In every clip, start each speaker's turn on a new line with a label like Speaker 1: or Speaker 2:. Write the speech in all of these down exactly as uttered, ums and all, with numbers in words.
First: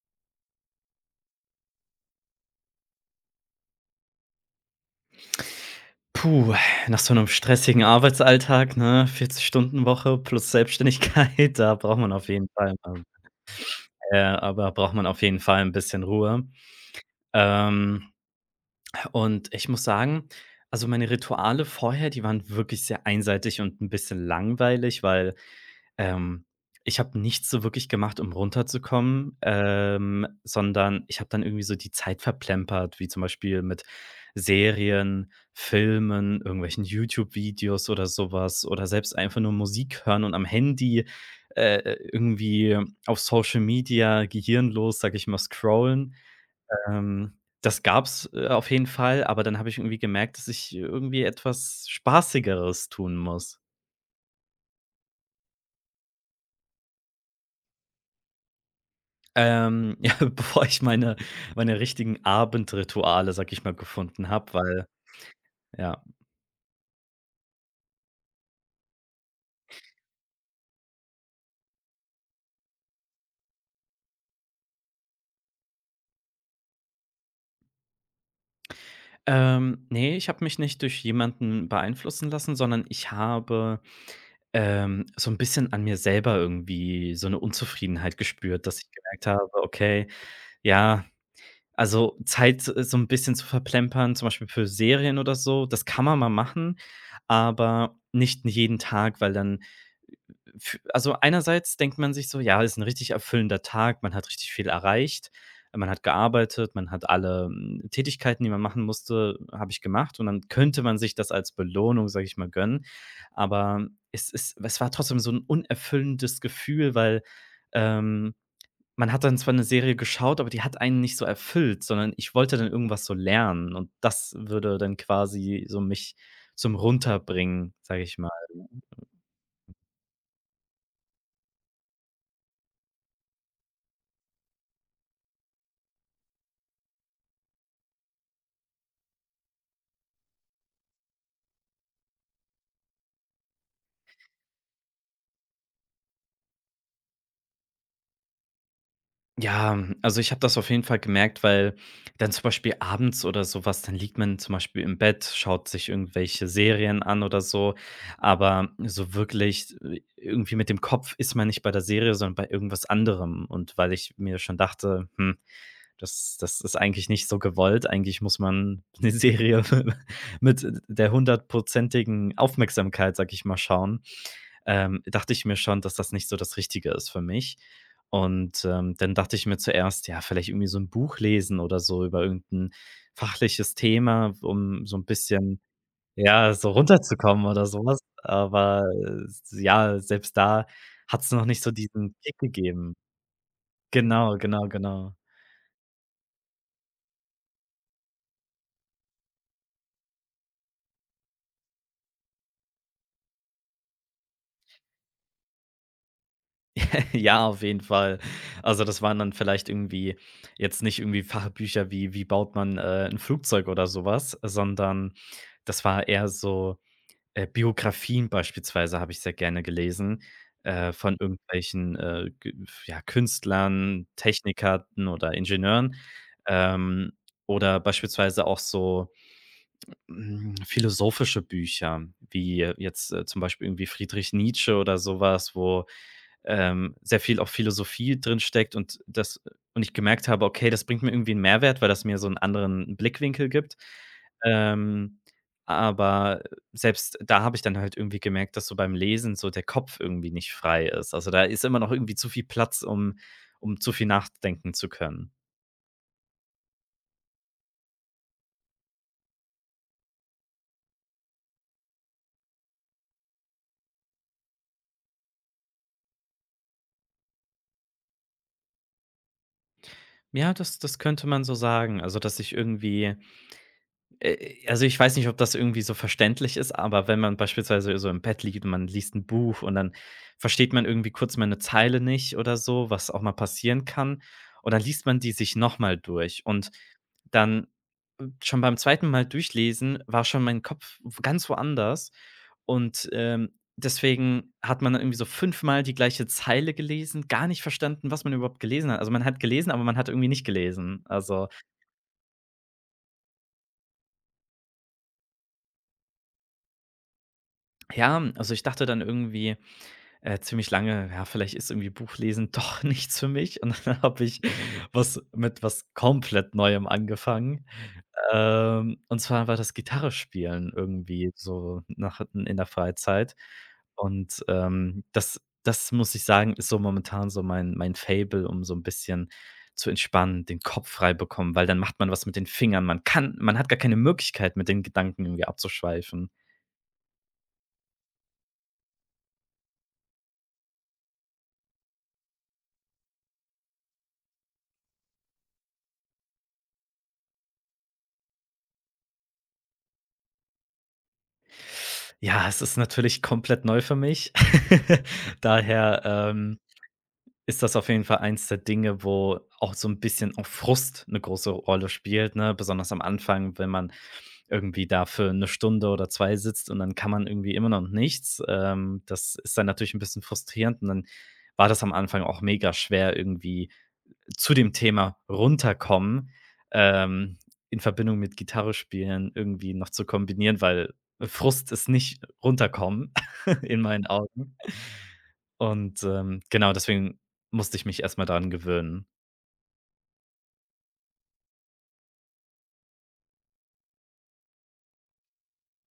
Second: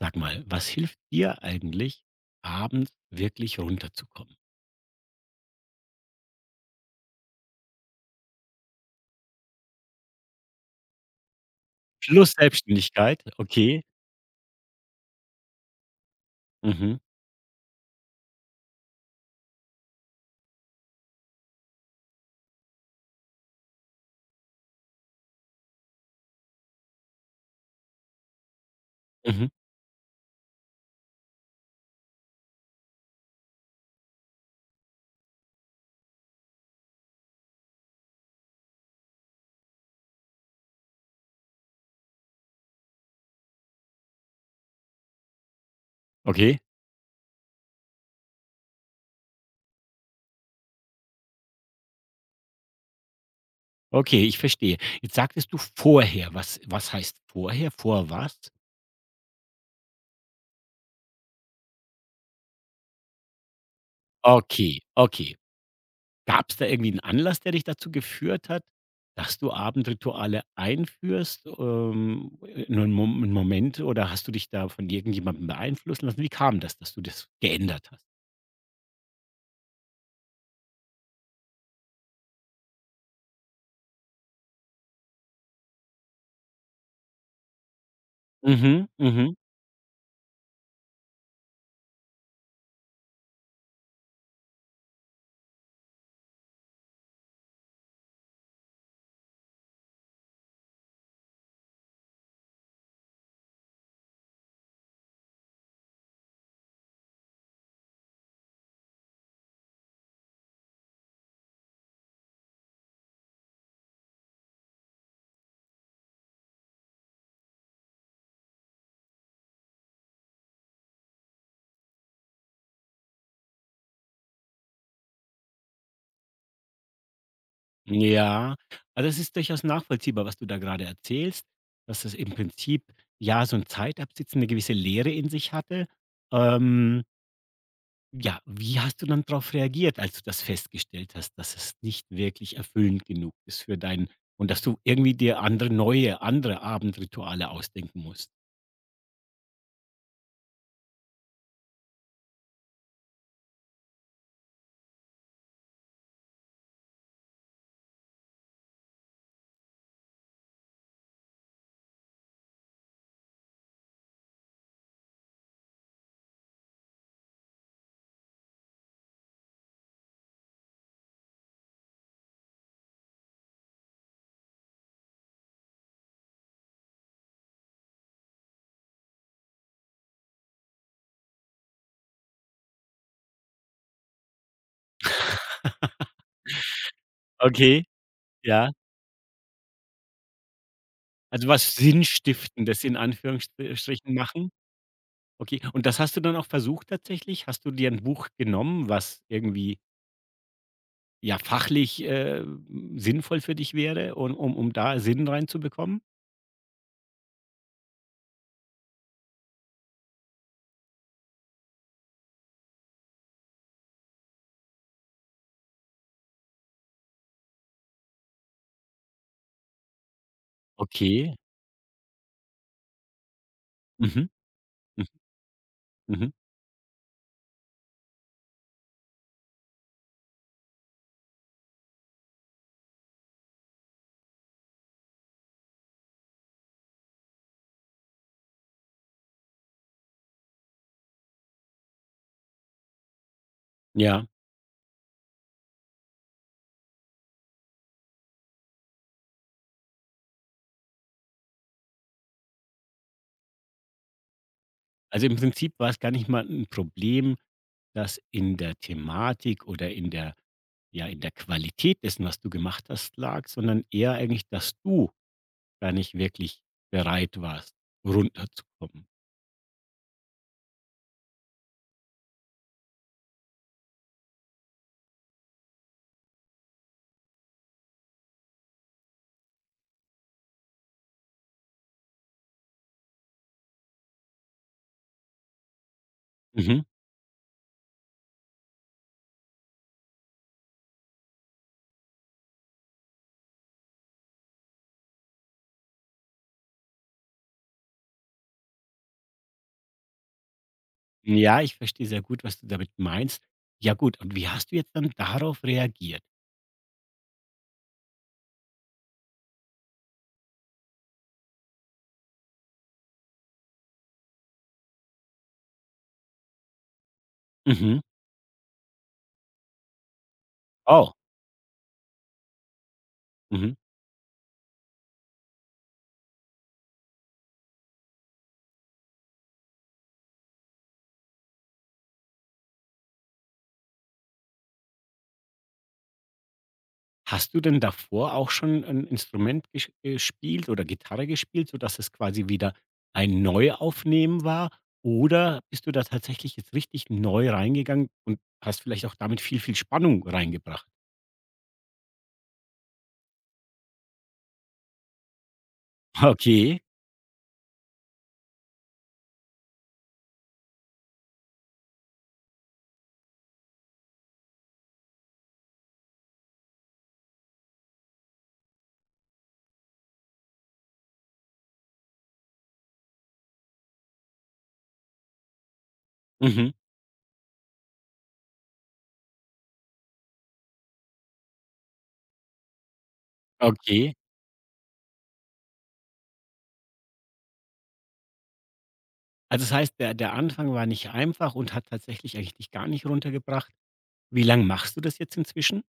Speaker 1: Sag mal, was hilft dir eigentlich, abends wirklich runterzukommen?
Speaker 2: Puh, nach so einem stressigen Arbeitsalltag, ne, vierzig-Stunden-Woche plus Selbstständigkeit, da braucht man auf
Speaker 1: Plus
Speaker 2: jeden Fall ähm,
Speaker 1: Selbstständigkeit, okay.
Speaker 2: äh, aber braucht man auf jeden Fall ein bisschen Ruhe.
Speaker 1: Mhm,
Speaker 2: Ähm, und ich muss sagen, also, meine Rituale vorher, die waren wirklich sehr einseitig und ein bisschen langweilig, weil ähm, ich habe nichts so wirklich gemacht, um runterzukommen,
Speaker 1: mhm,
Speaker 2: ähm, sondern ich habe dann irgendwie so die Zeit verplempert, wie zum Beispiel mit Serien, Filmen, irgendwelchen YouTube-Videos oder sowas oder selbst einfach nur Musik hören und am Handy, äh, irgendwie auf Social Media gehirnlos, sage ich mal, scrollen.
Speaker 1: okay,
Speaker 2: Ähm, das gab's, äh, auf jeden Fall, aber dann habe ich irgendwie gemerkt, dass ich irgendwie etwas Spaßigeres tun muss.
Speaker 1: okay, ich verstehe. Jetzt sagtest du vorher. Was was heißt vorher? Vor was?
Speaker 2: Ähm, ja, bevor ich meine meine richtigen Abendrituale, sag ich mal, gefunden habe,
Speaker 1: Okay,
Speaker 2: weil
Speaker 1: okay.
Speaker 2: ja.
Speaker 1: Gab es da irgendwie einen Anlass, der dich dazu geführt hat, dass du Abendrituale einführst? Ähm, äh, 'nen Mo 'n Moment oder hast du dich da von irgendjemandem beeinflussen lassen? Wie kam das, dass du das geändert hast?
Speaker 2: Ähm, ne, ich habe mich nicht durch jemanden beeinflussen lassen, sondern ich habe, ähm, so ein bisschen an mir selber irgendwie so eine Unzufriedenheit gespürt, dass
Speaker 1: Mhm,
Speaker 2: ich gemerkt
Speaker 1: mhm.
Speaker 2: habe, okay, ja, also Zeit, äh, so ein bisschen zu verplempern, zum Beispiel für Serien oder so, das kann man mal machen, aber nicht jeden Tag, weil dann f also, einerseits denkt man sich so: „Ja, ist ein richtig erfüllender Tag, man hat richtig viel erreicht. Man hat gearbeitet, man hat alle, hm, Tätigkeiten, die man machen musste, habe ich gemacht.“ Und dann könnte man sich das als Belohnung, sage ich mal, gönnen. Aber es ist es war trotzdem so ein unerfüllendes Gefühl, weil, ähm, man hat dann zwar eine Serie geschaut, aber die hat einen nicht so erfüllt, sondern ich wollte dann irgendwas so lernen und das würde dann quasi so mich zum Runterbringen, sage ich mal.
Speaker 1: Ja, also es ist durchaus nachvollziehbar, was du da gerade erzählst, dass es im Prinzip ja so ein Zeitabsitzen, eine gewisse Leere in sich hatte. Ähm, ja, wie hast du dann darauf reagiert, als du das festgestellt hast, dass es nicht wirklich erfüllend genug ist für dein und dass du irgendwie dir andere neue andere Abendrituale ausdenken musst?
Speaker 2: Ja, also ich habe das auf jeden Fall gemerkt, weil dann zum Beispiel abends oder sowas, dann liegt man zum Beispiel im Bett, schaut sich irgendwelche Serien an oder so, aber so wirklich äh, irgendwie mit dem Kopf ist man nicht bei der Serie, sondern bei irgendwas anderem. Und weil ich mir schon dachte, hm, das, das ist eigentlich nicht so gewollt. Eigentlich muss man eine Serie mit der hundertprozentigen Aufmerksamkeit, sag ich mal, schauen. Ähm, dachte ich mir schon, dass das nicht so das Richtige ist für mich. Und, ähm, dann dachte ich mir zuerst, ja, vielleicht irgendwie so ein Buch lesen oder so über irgendein fachliches Thema, um so ein bisschen, ja, so runterzukommen oder
Speaker 1: Okay,
Speaker 2: sowas.
Speaker 1: ja.
Speaker 2: Aber, äh, s ja, selbst da hat es noch
Speaker 1: Also
Speaker 2: nicht so
Speaker 1: was
Speaker 2: diesen Kick
Speaker 1: Sinnstiftendes
Speaker 2: gegeben.
Speaker 1: in Anführungsstrichen
Speaker 2: Genau,
Speaker 1: machen.
Speaker 2: genau, genau.
Speaker 1: Okay, und das hast du dann auch versucht tatsächlich? Hast du dir ein Buch genommen, was irgendwie ja, fachlich, äh, sinnvoll für dich wäre und um um da Sinn reinzubekommen?
Speaker 2: Ja, auf jeden Fall. Also, das waren dann vielleicht irgendwie jetzt nicht irgendwie Fachbücher wie wie baut man, äh, 'n Flugzeug oder sowas, sondern das war eher so. Äh, Biografien beispielsweise habe ich sehr gerne gelesen, äh, von
Speaker 1: Okay.
Speaker 2: irgendwelchen, äh, G ja, Künstlern,
Speaker 1: Mhm,
Speaker 2: Technikern
Speaker 1: mhm,
Speaker 2: oder Ingenieuren,
Speaker 1: mhm.
Speaker 2: ähm, oder beispielsweise auch so, hm, philosophische Bücher, wie jetzt, äh, zum Beispiel irgendwie Friedrich Nietzsche oder sowas, wo ähm, sehr viel auch Philosophie drin steckt und das und ich gemerkt habe, okay, das bringt mir irgendwie einen Mehrwert, weil das mir so einen anderen Blickwinkel gibt.
Speaker 1: Ja.
Speaker 2: Ähm, aber selbst da habe ich dann halt irgendwie gemerkt, dass so beim Lesen so der Kopf irgendwie nicht frei ist. Also, da ist immer noch irgendwie zu viel Platz, um um zu viel nachdenken zu
Speaker 1: Also,
Speaker 2: können.
Speaker 1: im Prinzip war es gar nicht mal ein Problem, dass in der Thematik oder in der ja, in der Qualität dessen, was du gemacht hast, lag, sondern eher eigentlich, dass du gar nicht wirklich bereit warst, runterzukommen.
Speaker 2: Ja, das das könnte man so sagen. Also, dass ich irgendwie. Äh, also, ich weiß nicht, ob das irgendwie so verständlich ist, aber wenn man beispielsweise so im Bett liegt und man liest ein Buch und dann versteht man irgendwie kurz mal eine Zeile nicht oder so, was auch mal passieren kann, und dann liest man die sich noch mal durch. Und
Speaker 1: Mhm.
Speaker 2: dann schon beim zweiten Mal durchlesen war schon mein Kopf w ganz woanders und, ähm, deswegen hat man dann irgendwie so fünfmal die gleiche Zeile gelesen, gar nicht verstanden, was man überhaupt gelesen hat. Also, man hat gelesen, aber man hat irgendwie nicht gelesen. Also,
Speaker 1: Ja, ich verstehe sehr gut, was du damit meinst. Ja gut, und wie hast du jetzt dann darauf reagiert?
Speaker 2: ja, also, ich dachte dann irgendwie Äh, ziemlich lange, ja, vielleicht ist irgendwie Buchlesen doch nichts für mich und dann habe ich was mit was komplett Neuem angefangen.
Speaker 1: Mhm.
Speaker 2: Ähm, und zwar war das Gitarrespielen
Speaker 1: Oh.
Speaker 2: irgendwie so nach in der Freizeit.
Speaker 1: Mhm.
Speaker 2: Und, ähm, das das muss ich sagen, ist so momentan so mein mein Fable um so ein bisschen zu entspannen, den Kopf frei bekommen, weil dann macht man was mit den Fingern. Man kann man hat gar keine Möglichkeit, mit den Gedanken irgendwie abzuschweifen.
Speaker 1: Hast du denn davor auch schon ein Instrument gesch gespielt oder Gitarre gespielt, sodass es quasi wieder ein Neuaufnehmen war? Oder bist du da tatsächlich jetzt richtig neu reingegangen und hast vielleicht auch damit viel, viel Spannung reingebracht?
Speaker 2: Ja, es ist natürlich komplett neu für mich. Daher, ähm,
Speaker 1: Okay,
Speaker 2: ist das auf jeden Fall eins der Dinge, wo auch so ein bisschen auch Frust eine große Rolle spielt, ne? Besonders am Anfang, wenn man irgendwie da für eine Stunde oder zwei sitzt und dann kann man irgendwie immer noch nichts. Ähm, das ist dann natürlich ein bisschen frustrierend und dann war das am Anfang auch mega schwer, irgendwie zu dem Thema runterkommen,
Speaker 1: mhm,
Speaker 2: ähm, in Verbindung mit Gitarre spielen irgendwie noch zu kombinieren, weil Frust ist nicht runterkommen in meinen
Speaker 1: okay.
Speaker 2: Augen. Und, ähm, genau, deswegen musste ich mich erstmal daran gewöhnen.
Speaker 1: Also, das heißt, der der Anfang war nicht einfach und hat tatsächlich eigentlich dich gar nicht runtergebracht. Wie lang machst du das jetzt inzwischen?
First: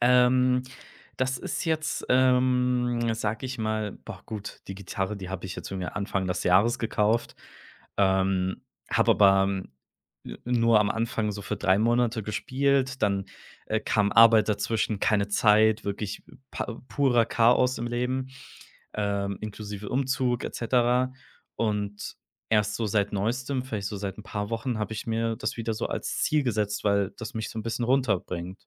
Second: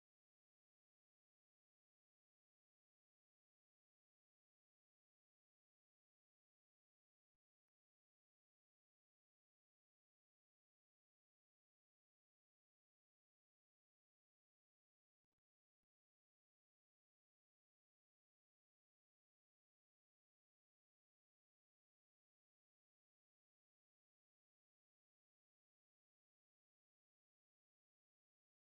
Speaker 2: Ähm, das ist jetzt, ähm, sage ich mal boah gut, die Gitarre, die habe ich jetzt irgendwie Anfang des Jahres gekauft, ähm, habe aber, hm, nur am Anfang so für drei Monate gespielt, dann, äh, kam Arbeit dazwischen, keine Zeit, wirklich pa purer Chaos im Leben, ähm, inklusive Umzug et cetera. Und erst so seit Neuestem, vielleicht so seit ein paar Wochen, habe ich mir das wieder so als Ziel gesetzt, weil das mich so ein bisschen runterbringt.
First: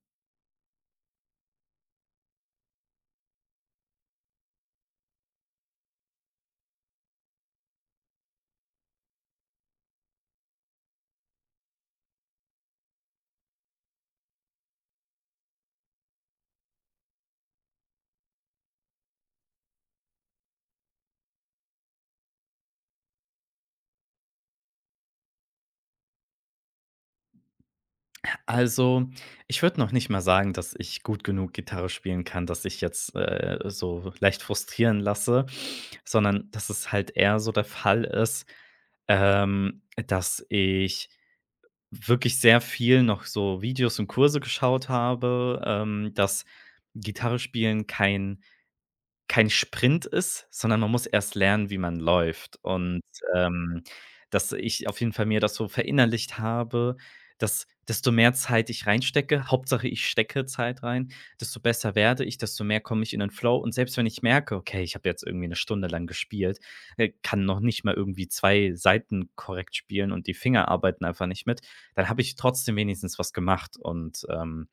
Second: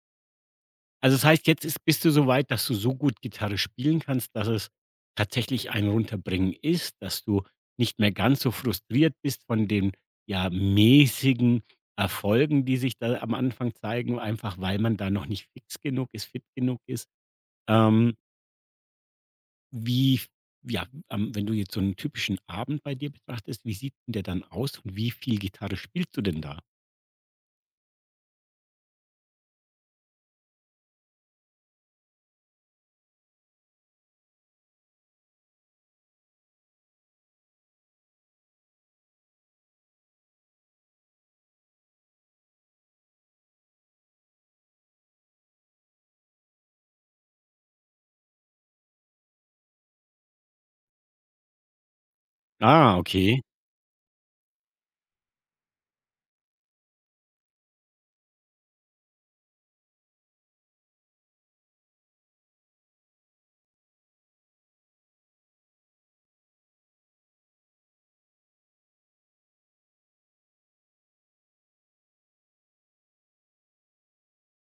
Speaker 1: Also, das heißt, jetzt ist bist du so weit, dass du so gut Gitarre spielen kannst, dass es tatsächlich ein Runterbringen ist, dass du nicht mehr ganz so frustriert bist von den, ja, mäßigen Erfolgen, die sich da am Anfang zeigen, einfach weil man da noch nicht fix genug ist, fit genug ist. Ähm, wie ja, ähm, wenn du jetzt so einen typischen Abend bei dir betrachtest, wie sieht denn der dann aus und wie viel Gitarre spielst du denn da?
Speaker 2: Also, ich würde noch nicht mal sagen, dass ich gut genug Gitarre spielen kann, dass ich jetzt, äh, so leicht frustrieren lasse, sondern dass es halt eher so der Fall ist, ähm, dass ich wirklich sehr viel noch so Videos und Kurse geschaut habe, ähm, dass Gitarre spielen kein kein Sprint ist, sondern man muss erst lernen, wie man läuft.
Speaker 1: Ah,
Speaker 2: Und,
Speaker 1: okay.
Speaker 2: ähm, dass ich auf jeden Fall mir das so verinnerlicht habe, dass desto mehr Zeit ich reinstecke Hauptsache ich stecke Zeit rein, desto besser werde ich, desto mehr komme ich in den Flow. Und selbst wenn ich merke: „Okay, ich habe jetzt irgendwie eine Stunde lang gespielt, äh, kann noch nicht mal irgendwie zwei Seiten korrekt spielen und die Finger arbeiten einfach nicht mit“, dann habe ich trotzdem wenigstens was gemacht und, ähm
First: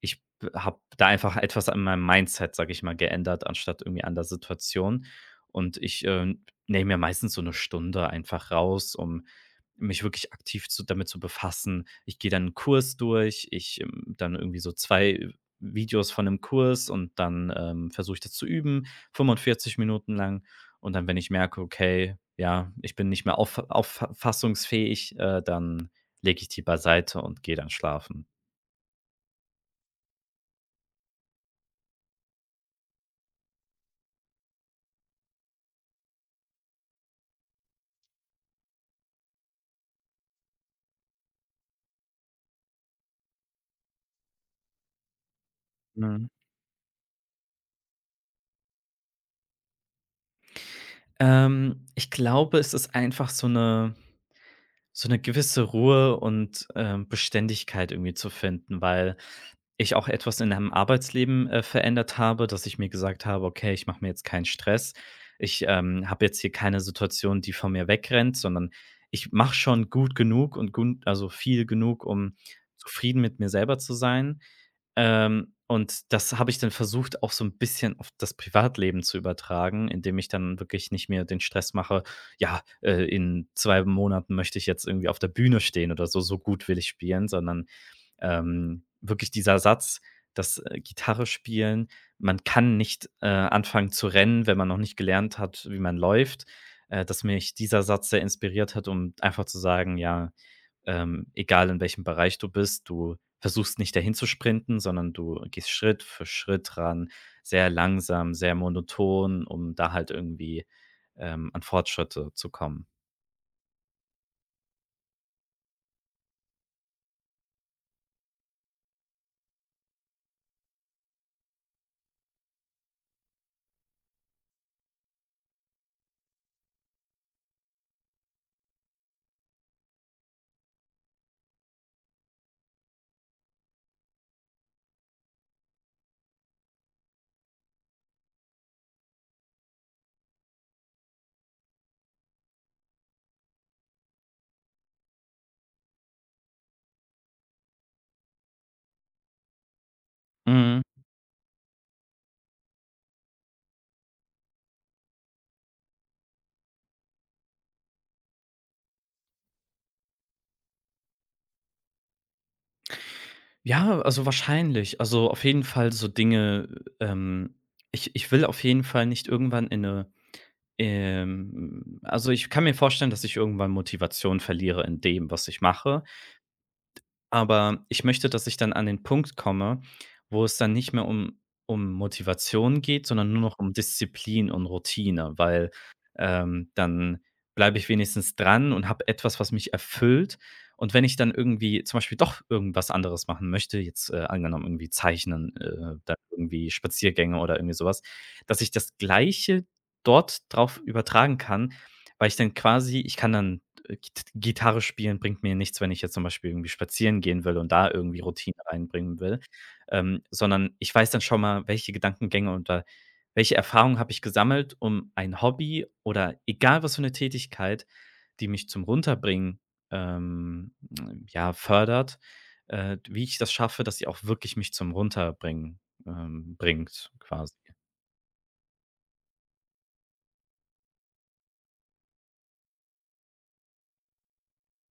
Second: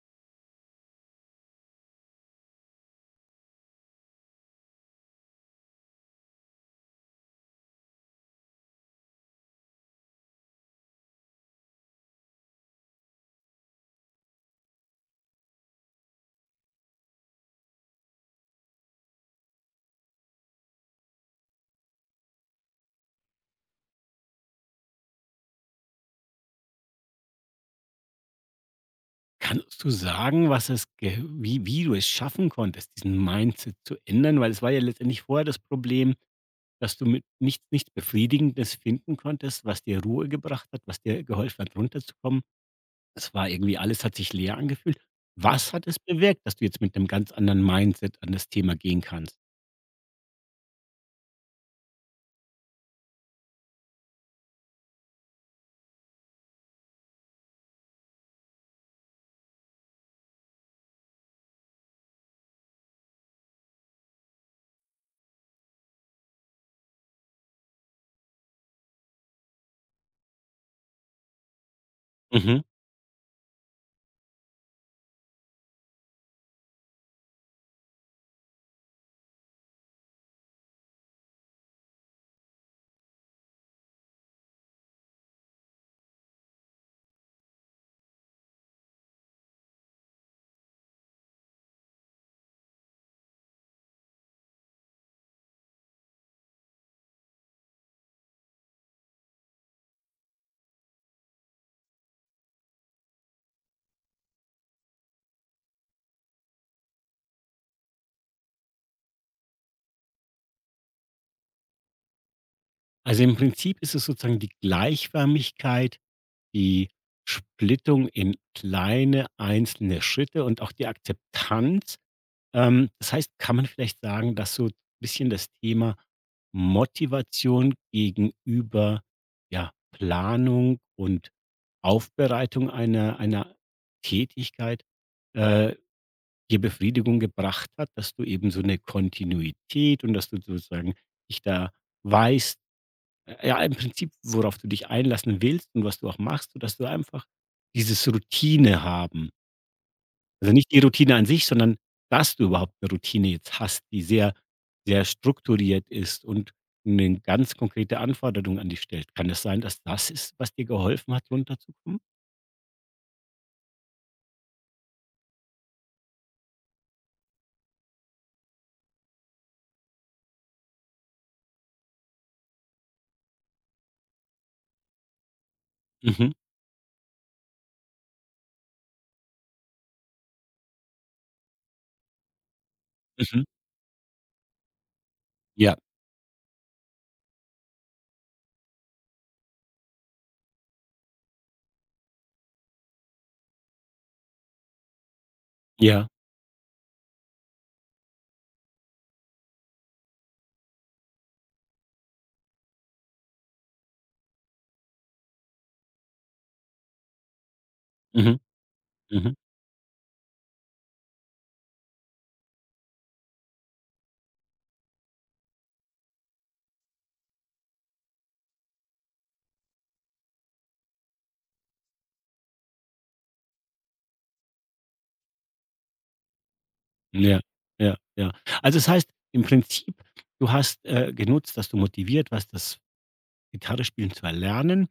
Speaker 2: ich habe da einfach etwas an meinem Mindset, sage ich mal, geändert, anstatt irgendwie an der Situation. Und ich, ähm, nehme mir meistens so eine Stunde einfach raus, um mich wirklich aktiv zu damit zu befassen. Ich gehe dann einen Kurs durch, ich, ähm dann irgendwie so zwei Videos von 'nem Kurs und dann, ähm, versuche ich das zu üben, fünfundvierzig Minuten lang. Und dann, wenn ich merke: „Okay, ja, ich bin nicht mehr auffa auffassungsfähig“, äh, dann lege ich die beiseite und gehe dann schlafen.
Speaker 1: Kannst du sagen, was es ge wie wie du es schaffen konntest, diesen Mindset zu ändern? Weil es war ja letztendlich vorher das Problem, dass du mit nichts nichts Befriedigendes finden konntest, was dir Ruhe gebracht hat, was dir geholfen hat, runterzukommen. Es war irgendwie alles hat sich leer angefühlt. Was hat es
Speaker 2: Mhm.
Speaker 1: bewirkt, dass du jetzt mit einem ganz anderen Mindset an das Thema gehen kannst?
Speaker 2: Ähm, ich glaube, es ist einfach so eine so eine gewisse Ruhe und, ähm, Beständigkeit irgendwie zu finden, weil ich auch etwas in meinem Arbeitsleben, äh, verändert habe, dass ich mir gesagt habe: „Okay, ich mache mir jetzt keinen Stress. Ich, ähm, habe jetzt hier keine Situation, die vor mir wegrennt, sondern ich mache schon gut genug und gun also, viel genug, um
Speaker 1: Mhm.
Speaker 2: zufrieden mit mir selber zu sein.“ ähm, und das habe ich dann versucht, auch so ein bisschen auf das Privatleben zu übertragen, indem ich dann wirklich nicht mir den Stress mache: „Ja, äh, in zwei Monaten möchte ich jetzt irgendwie auf der Bühne stehen oder so, so gut will ich spielen“, sondern, ähm, wirklich dieser Satz, dass, äh, Gitarre spielen man kann nicht, äh, anfangen zu rennen, wenn man noch nicht gelernt hat, wie man läuft, äh, dass mich dieser Satz sehr inspiriert hat, um einfach zu sagen: „Ja, ähm, egal in welchem Bereich du bist, du versuchst nicht dahin zu sprinten, sondern du gehst Schritt für Schritt ran, sehr langsam, sehr monoton, um da halt irgendwie, ähm, an Fortschritte zu kommen.
Speaker 1: Also, im Prinzip ist es sozusagen die Gleichförmigkeit, die Splittung in kleine einzelne Schritte und auch die Akzeptanz. Ähm, das heißt, kann man vielleicht sagen, dass so ein bisschen das Thema Motivation gegenüber, ja, Planung und Aufbereitung einer einer Tätigkeit, äh, dir Befriedigung gebracht hat, dass du eben so eine Kontinuität und dass du sozusagen dich da weißt äh, ja, im Prinzip, worauf du dich einlassen willst und was du auch machst, sodass du einfach dieses Routine haben also, nicht die
Speaker 2: Mhm.
Speaker 1: Routine an sich, sondern dass du überhaupt eine Routine jetzt hast, die sehr, sehr strukturiert ist und eine ganz konkrete Anforderung an dich stellt. Kann es sein, dass das ist, was dir geholfen hat, runterzukommen?
Speaker 2: Ja, also wahrscheinlich. Also auf jeden Fall so Dinge, ähm ich ich will auf jeden Fall nicht irgendwann in 'ne, ähm also ich kann mir vorstellen, dass ich irgendwann Motivation verliere in dem, was ich mache.
Speaker 1: Mhm,
Speaker 2: Aber ich möchte, dass ich dann an den Punkt komme, wo es dann nicht mehr um um Motivation geht, sondern nur
Speaker 1: mhm.
Speaker 2: noch um Disziplin und Routine, weil,
Speaker 1: Ja,
Speaker 2: ähm, dann bleibe ich wenigstens dran und habe etwas, was mich erfüllt. Und wenn ich dann irgendwie zum Beispiel doch irgendwas anderes machen möchte, jetzt, äh, angenommen irgendwie Zeichnen, äh,
Speaker 1: ja.
Speaker 2: dann irgendwie Spaziergänge oder irgendwie sowas, dass ich das Gleiche dort drauf übertragen kann, weil ich dann quasi ich kann dann äh, Git Gitarre spielen bringt mir nichts, wenn ich jetzt zum Beispiel irgendwie spazieren gehen will und da irgendwie
Speaker 1: Mhm,
Speaker 2: Routine reinbringen
Speaker 1: mhm.
Speaker 2: will, ähm, sondern ich weiß dann schon mal, welche Gedankengänge und da welche Erfahrungen habe ich gesammelt, um ein Hobby oder egal was für eine Tätigkeit, die mich zum Runterbringen, ähm, ja, fördert, äh, wie ich das schaffe, dass sie auch wirklich mich zum Runterbringen, ähm, bringt
Speaker 1: Ja,
Speaker 2: quasi.
Speaker 1: ja, ja. Also, das heißt im Prinzip, du hast, äh, genutzt, dass du motiviert warst, das Gitarrespielen zu erlernen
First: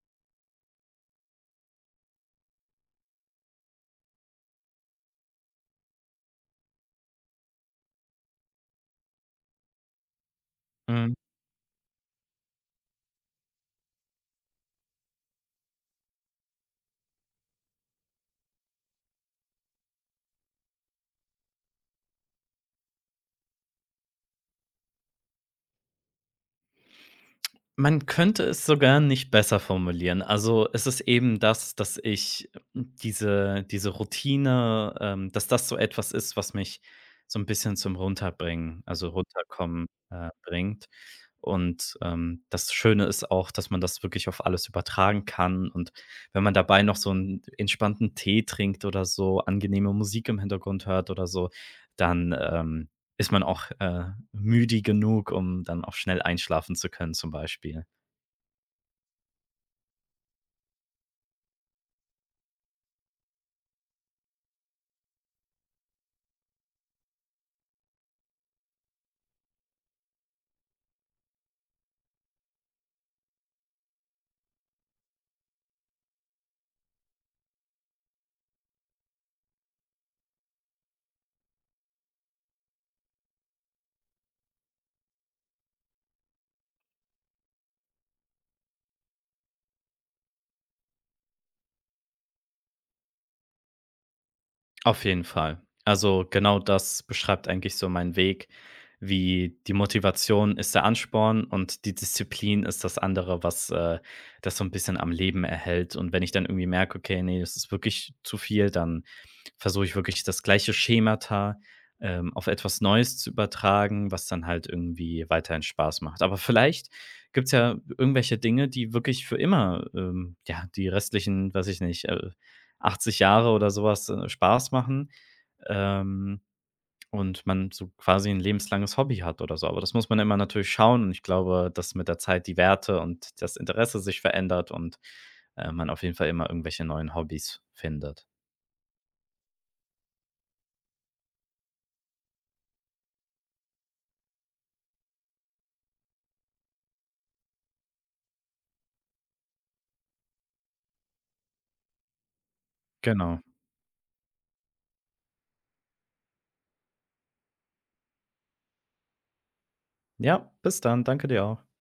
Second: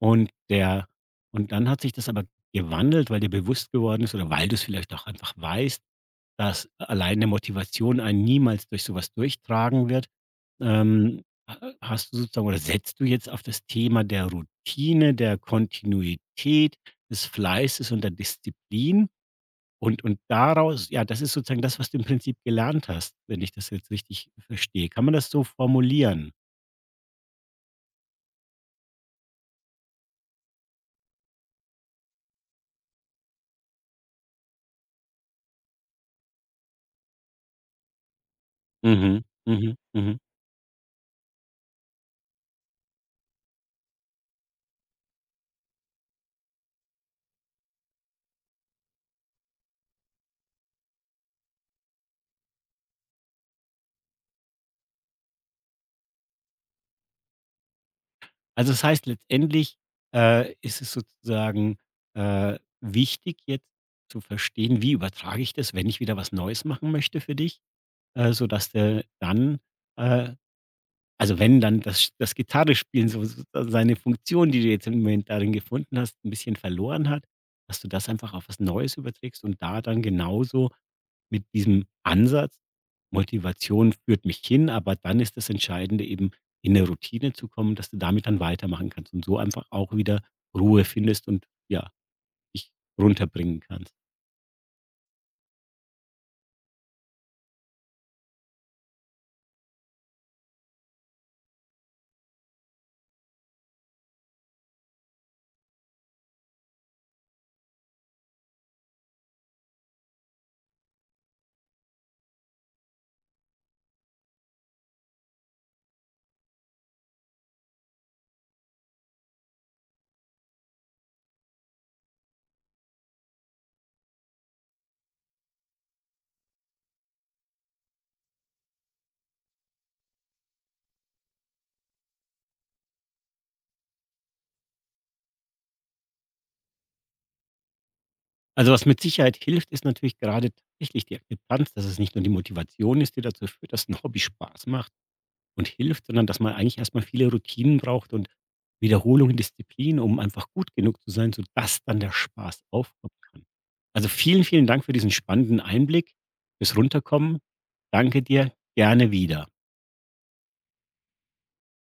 Speaker 1: und der und dann hat sich das aber gewandelt, weil dir bewusst geworden ist oder weil du es vielleicht auch einfach weißt, dass alleine Motivation einen niemals durch sowas durchtragen wird.
Speaker 2: Mhm.
Speaker 1: Ähm, ha hast du sozusagen oder setzt du jetzt auf das Thema der Routine, der Kontinuität, des Fleißes und der Disziplin und und daraus ja, das ist sozusagen das, was du im Prinzip gelernt hast, wenn ich das jetzt richtig verstehe. Kann man das so formulieren?
Speaker 2: Man könnte es sogar nicht besser formulieren. Also, es ist eben das, dass ich diese diese Routine ähm, dass das so etwas ist, was mich so ein bisschen zum Runterbringen also,
Speaker 1: Mhm. Mhm.
Speaker 2: runterkommen,
Speaker 1: Mhm.
Speaker 2: äh, bringt. Und, ähm, das Schöne ist auch, dass man das wirklich auf alles übertragen kann. Und wenn man dabei noch so einen entspannten Tee trinkt oder so, angenehme Musik im Hintergrund hört oder so, dann, ähm ist man auch, äh, müde genug, um dann auch schnell einschlafen zu können zum Beispiel.
Speaker 1: Also, das heißt letztendlich, äh, ist es sozusagen, äh, wichtig, jetzt zu verstehen, wie übertrage ich das, wenn ich wieder was Neues machen möchte für dich, äh, sodass der dann äh, also, wenn dann das das Gitarrespielen so so so seine Funktion, die du jetzt im Moment darin gefunden hast, ein bisschen verloren hat, dass du das einfach auf was Neues überträgst und da dann genauso mit diesem Ansatz Motivation führt mich hin, aber dann ist das Entscheidende eben, in 'ne Routine zu kommen, dass du damit dann weitermachen kannst und so einfach auch wieder Ruhe findest und, ja, dich runterbringen kannst.
Speaker 2: Auf jeden Fall. Also, genau das beschreibt eigentlich so meinen Weg, wie die Motivation ist der Ansporn und die Disziplin ist das andere, was, äh, das so ein bisschen am Leben erhält. Und wenn ich dann irgendwie merke: „Okay, nee, das ist wirklich zu viel“, dann versuche ich wirklich das gleiche Schemata, ähm, auf etwas Neues zu übertragen, was dann halt irgendwie weiterhin Spaß macht. Aber vielleicht gibt's ja irgendwelche Dinge, die wirklich für immer, ähm, ja, die restlichen, weiß ich nicht, äh achtzig Jahre oder sowas äh, Spaß machen, ähm, und man so quasi ein lebenslanges Hobby hat oder so. Aber das muss man immer natürlich schauen und ich glaube, dass mit der Zeit die Werte und das Interesse sich verändert und, äh, man auf jeden Fall immer irgendwelche neuen Hobbys findet.
Speaker 1: Also, was mit Sicherheit hilft, ist natürlich gerade tatsächlich die Akzeptanz, dass es nicht nur die Motivation ist, die dazu führt, dass ein Hobby Spaß macht, und hilft, sondern dass man eigentlich erst mal viele Routinen braucht und Wiederholung, Disziplin, um einfach gut genug zu sein, sodass dann der Spaß aufkommen
Speaker 2: Genau.
Speaker 1: kann. Also, vielen, vielen Dank für diesen spannenden Einblick, fürs Runterkommen. Danke dir, gerne wieder.
Speaker 2: Ja, bis dann. Danke dir auch.